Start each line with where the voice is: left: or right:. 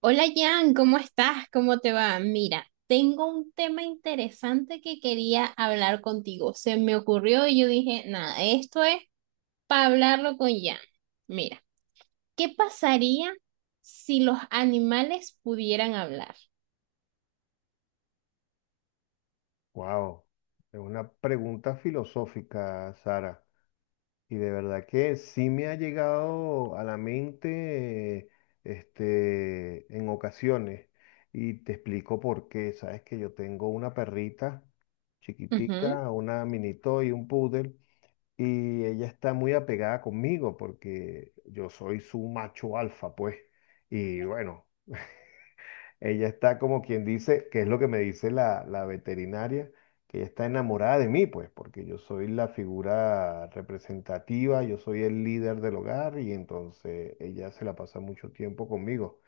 right: Hola Jan, ¿cómo estás? ¿Cómo te va? Mira, tengo un tema interesante que quería hablar contigo. Se me ocurrió y yo dije, nada, esto es para hablarlo con Jan. Mira, ¿qué pasaría si los animales pudieran hablar?
left: Wow, es una pregunta filosófica, Sara. Y de verdad que sí me ha llegado a la mente, en ocasiones. Y te explico por qué. Sabes que yo tengo una perrita
right: Ujú.
left: chiquitica, una mini y un poodle, y ella está muy apegada conmigo porque yo soy su macho alfa, pues. Y bueno, ella está como quien dice, que es lo que me dice la veterinaria, que ella está enamorada de mí, pues, porque yo soy la figura representativa, yo soy el líder del hogar y entonces ella se la pasa mucho tiempo conmigo.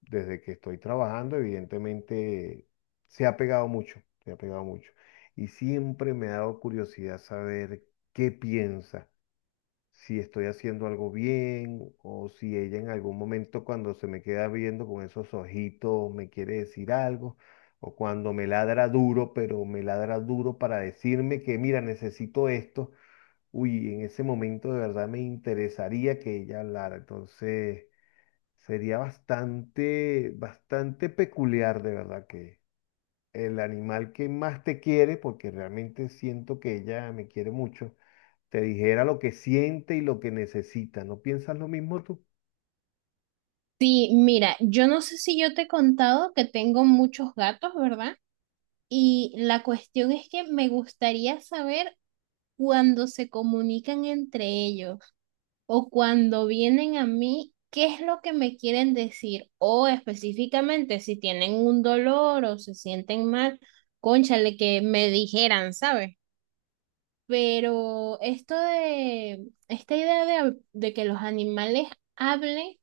left: Desde que estoy trabajando, evidentemente, se ha pegado mucho, se ha pegado mucho. Y siempre me ha dado curiosidad saber qué piensa, si estoy haciendo algo bien o si ella en algún momento cuando se me queda viendo con esos ojitos me quiere decir algo, o cuando me ladra duro, pero me ladra duro para decirme que mira, necesito esto. Uy, en ese momento de verdad me interesaría que ella hablara. Entonces sería bastante, bastante peculiar de verdad que el animal que más te quiere, porque realmente siento que ella me quiere mucho, te dijera lo que siente y lo que necesita. ¿No piensas lo mismo tú?
right: Sí, mira, yo no sé si yo te he contado que tengo muchos gatos, ¿verdad? Y la cuestión es que me gustaría saber cuando se comunican entre ellos. O cuando vienen a mí, ¿qué es lo que me quieren decir? O específicamente, si tienen un dolor o se sienten mal, cónchale, que me dijeran, ¿sabes? Pero esto esta idea de que los animales hablen,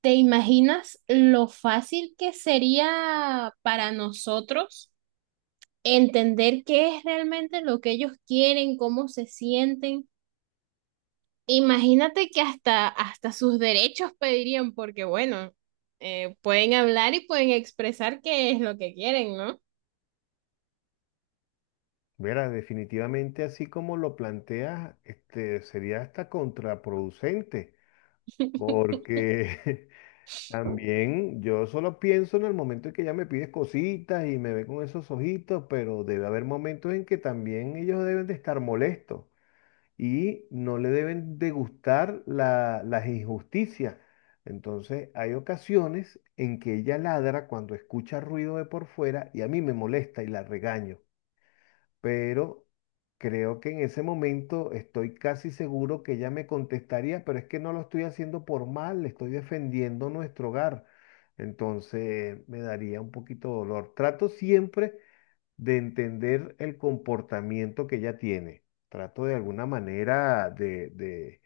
right: ¿te imaginas lo fácil que sería para nosotros entender qué es realmente lo que ellos quieren, cómo se sienten? Imagínate que hasta, hasta sus derechos pedirían, porque bueno, pueden hablar y pueden expresar qué es lo que quieren, ¿no?
left: Mira, definitivamente así como lo planteas, sería hasta contraproducente, porque también yo solo pienso en el momento en que ella me pide cositas y me ve con esos ojitos, pero debe haber momentos en que también ellos deben de estar molestos, y no le deben de gustar las injusticias. Entonces, hay ocasiones en que ella ladra cuando escucha ruido de por fuera y a mí me molesta y la regaño, pero creo que en ese momento estoy casi seguro que ella me contestaría, pero es que no lo estoy haciendo por mal, le estoy defendiendo nuestro hogar. Entonces, me daría un poquito de dolor. Trato siempre de entender el comportamiento que ella tiene. Trato de alguna manera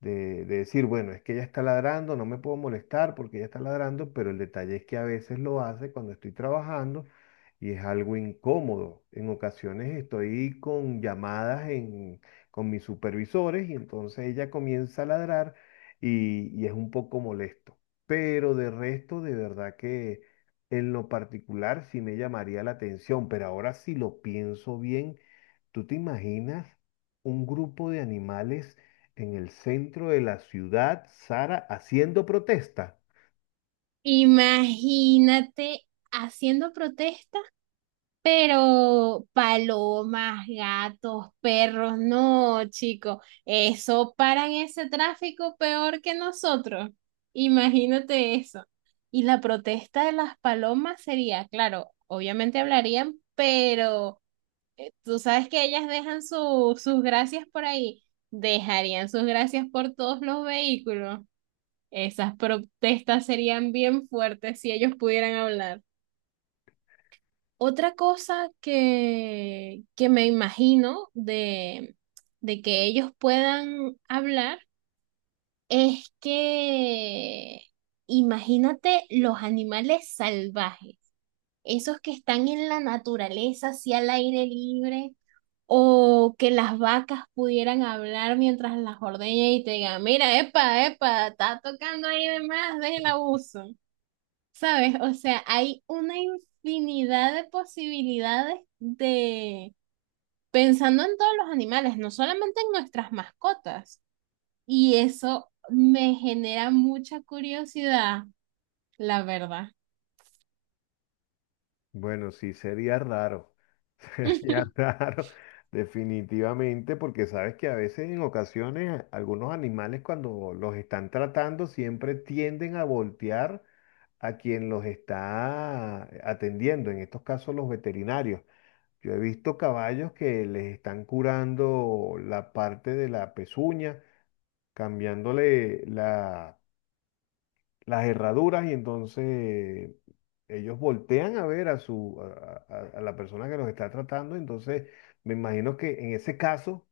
left: de decir, bueno, es que ella está ladrando, no me puedo molestar porque ella está ladrando, pero el detalle es que a veces lo hace cuando estoy trabajando y es algo incómodo. En ocasiones estoy con llamadas con mis supervisores y entonces ella comienza a ladrar y es un poco molesto. Pero de resto, de verdad que en lo particular sí me llamaría la atención, pero ahora si lo pienso bien, ¿tú te imaginas un grupo de animales en el centro de la ciudad, Sara, haciendo protesta?
right: Imagínate haciendo protesta, pero palomas, gatos, perros, no, chico, eso paran ese tráfico peor que nosotros. Imagínate eso. Y la protesta de las palomas sería, claro, obviamente hablarían, pero tú sabes que ellas dejan sus gracias por ahí, dejarían sus gracias por todos los vehículos. Esas protestas serían bien fuertes si ellos pudieran hablar. Otra cosa que me imagino de que ellos puedan hablar es que imagínate los animales salvajes, esos que están en la naturaleza, así al aire libre. O que las vacas pudieran hablar mientras las ordeña y te digan, mira, epa, epa, está tocando ahí de más, deja el abuso. ¿Sabes? O sea, hay una infinidad de posibilidades de pensando en todos los animales, no solamente en nuestras mascotas. Y eso me genera mucha curiosidad, la verdad.
left: Bueno, sí, sería raro. Sería raro, definitivamente, porque sabes que a veces en ocasiones algunos animales cuando los están tratando siempre tienden a voltear a quien los está atendiendo, en estos casos los veterinarios. Yo he visto caballos que les están curando la parte de la pezuña, cambiándole la las herraduras, y entonces ellos voltean a ver a su a la persona que los está tratando. Entonces me imagino que en ese caso,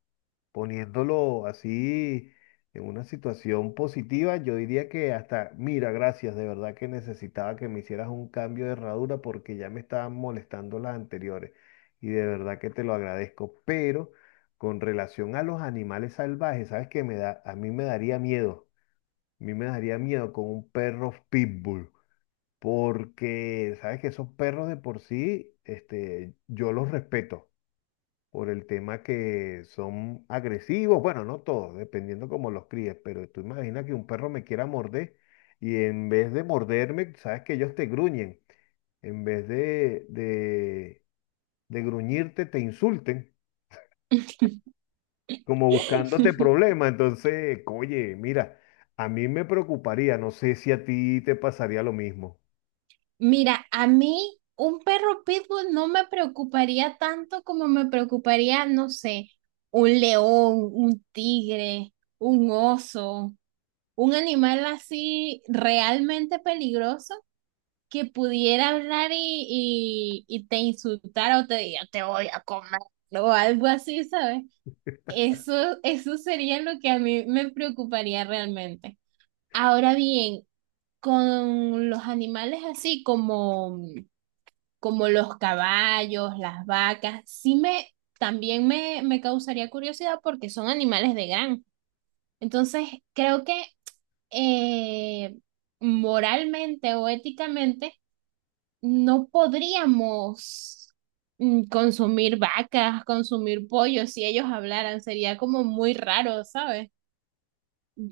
left: poniéndolo así en una situación positiva, yo diría que hasta, mira, gracias, de verdad que necesitaba que me hicieras un cambio de herradura porque ya me estaban molestando las anteriores y de verdad que te lo agradezco. Pero con relación a los animales salvajes, ¿sabes qué me da? A mí me daría miedo. A mí me daría miedo con un perro pitbull, porque sabes que esos perros de por sí, yo los respeto por el tema que son agresivos, bueno, no todos, dependiendo cómo los críes, pero tú imaginas que un perro me quiera morder y en vez de morderme, sabes que ellos te gruñen, en vez de gruñirte, te insulten, como buscándote problemas. Entonces, oye, mira, a mí me preocuparía, no sé si a ti te pasaría lo mismo.
right: Mira, a mí un perro pitbull no me preocuparía tanto como me preocuparía, no sé, un león, un tigre, un oso, un animal así realmente peligroso que pudiera hablar y te insultara o te diga, te voy a comer o algo así, ¿sabes? Eso, eso sería lo que a mí me preocuparía realmente. Ahora bien, con los animales así como los caballos, las vacas, también me causaría curiosidad porque son animales de granja. Entonces, creo que eh, moralmente o éticamente no podríamos consumir vacas, consumir pollos, si ellos hablaran, sería como muy raro, ¿sabes?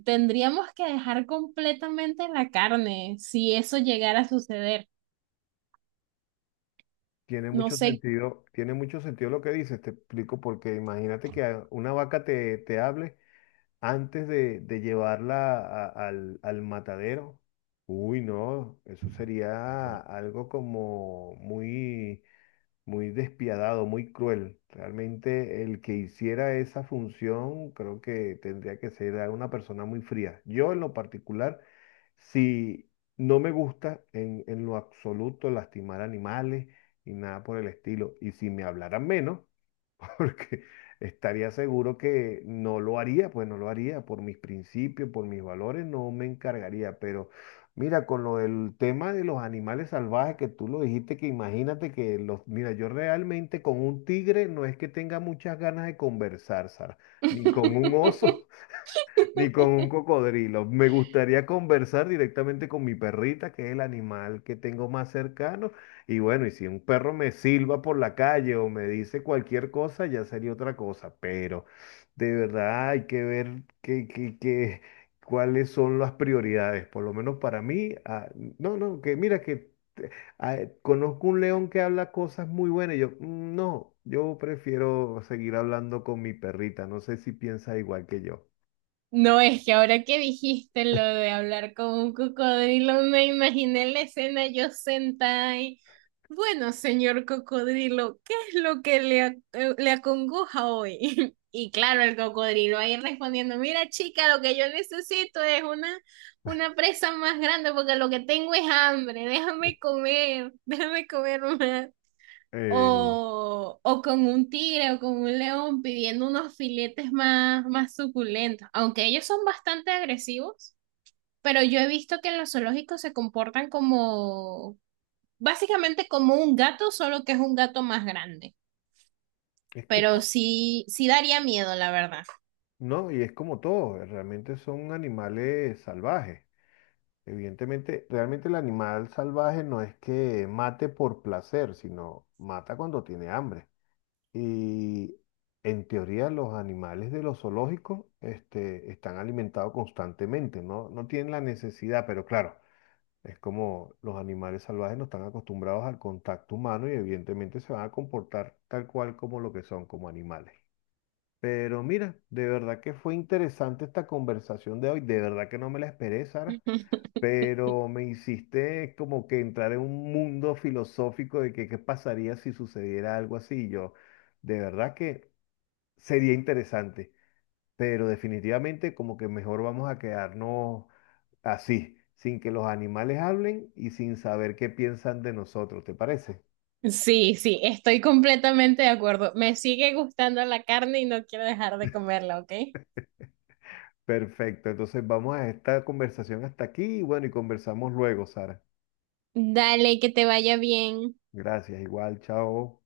right: Tendríamos que dejar completamente la carne si eso llegara a suceder. No sé.
left: Tiene mucho sentido lo que dices, te explico, porque imagínate que una vaca te hable antes de llevarla al matadero. Uy, no, eso sería algo como muy, muy despiadado, muy cruel. Realmente el que hiciera esa función creo que tendría que ser a una persona muy fría. Yo en lo particular, si no me gusta en lo absoluto lastimar animales y nada por el estilo, y si me hablaran menos, porque estaría seguro que no lo haría, pues no lo haría, por mis principios, por mis valores, no me encargaría. Pero mira, con lo del tema de los animales salvajes que tú lo dijiste, que imagínate que los, mira, yo realmente con un tigre no es que tenga muchas ganas de conversar, Sara, ni con un oso ni con un cocodrilo. Me gustaría conversar directamente con mi perrita, que es el animal que tengo más cercano. Y bueno, y si un perro me silba por la calle o me dice cualquier cosa, ya sería otra cosa. Pero de verdad hay que ver cuáles son las prioridades. Por lo menos para mí, ah, no, no, que mira ah, conozco un león que habla cosas muy buenas. Y yo, "Mm, no, yo prefiero seguir hablando con mi perrita". No sé si piensa igual que yo.
right: No, es que ahora que dijiste lo de hablar con un cocodrilo, me imaginé la escena yo sentada ahí. Bueno, señor cocodrilo, ¿qué es lo que le, le acongoja hoy? Y claro, el cocodrilo ahí respondiendo, mira chica, lo que yo necesito es una presa más grande porque lo que tengo es hambre, déjame comer, déjame comer más
left: Eh,
right: o con un tigre o con un león pidiendo unos filetes más, más suculentos, aunque ellos son bastante agresivos, pero yo he visto que en los zoológicos se comportan como, básicamente como un gato, solo que es un gato más grande.
left: es que, es
right: Pero
left: co-
right: sí, sí daría miedo, la verdad.
left: no, y es como todo, realmente son animales salvajes. Evidentemente, realmente el animal salvaje no es que mate por placer, sino mata cuando tiene hambre. Y en teoría los animales de los zoológicos, están alimentados constantemente, ¿no? No tienen la necesidad, pero claro, es como los animales salvajes no están acostumbrados al contacto humano y evidentemente se van a comportar tal cual como lo que son, como animales. Pero mira, de verdad que fue interesante esta conversación de hoy. De verdad que no me la esperé, Sara. Pero me hiciste como que entrar en un mundo filosófico de que qué pasaría si sucediera algo así. Yo, de verdad que sería interesante. Pero definitivamente como que mejor vamos a quedarnos así, sin que los animales hablen y sin saber qué piensan de nosotros. ¿Te parece?
right: Sí, sí, estoy completamente de acuerdo. Me sigue gustando la carne y no quiero dejar de comerla, ¿ok?
left: Perfecto. Entonces vamos a esta conversación hasta aquí y bueno, y conversamos luego, Sara.
right: Dale, que te vaya bien.
left: Gracias, igual, chao.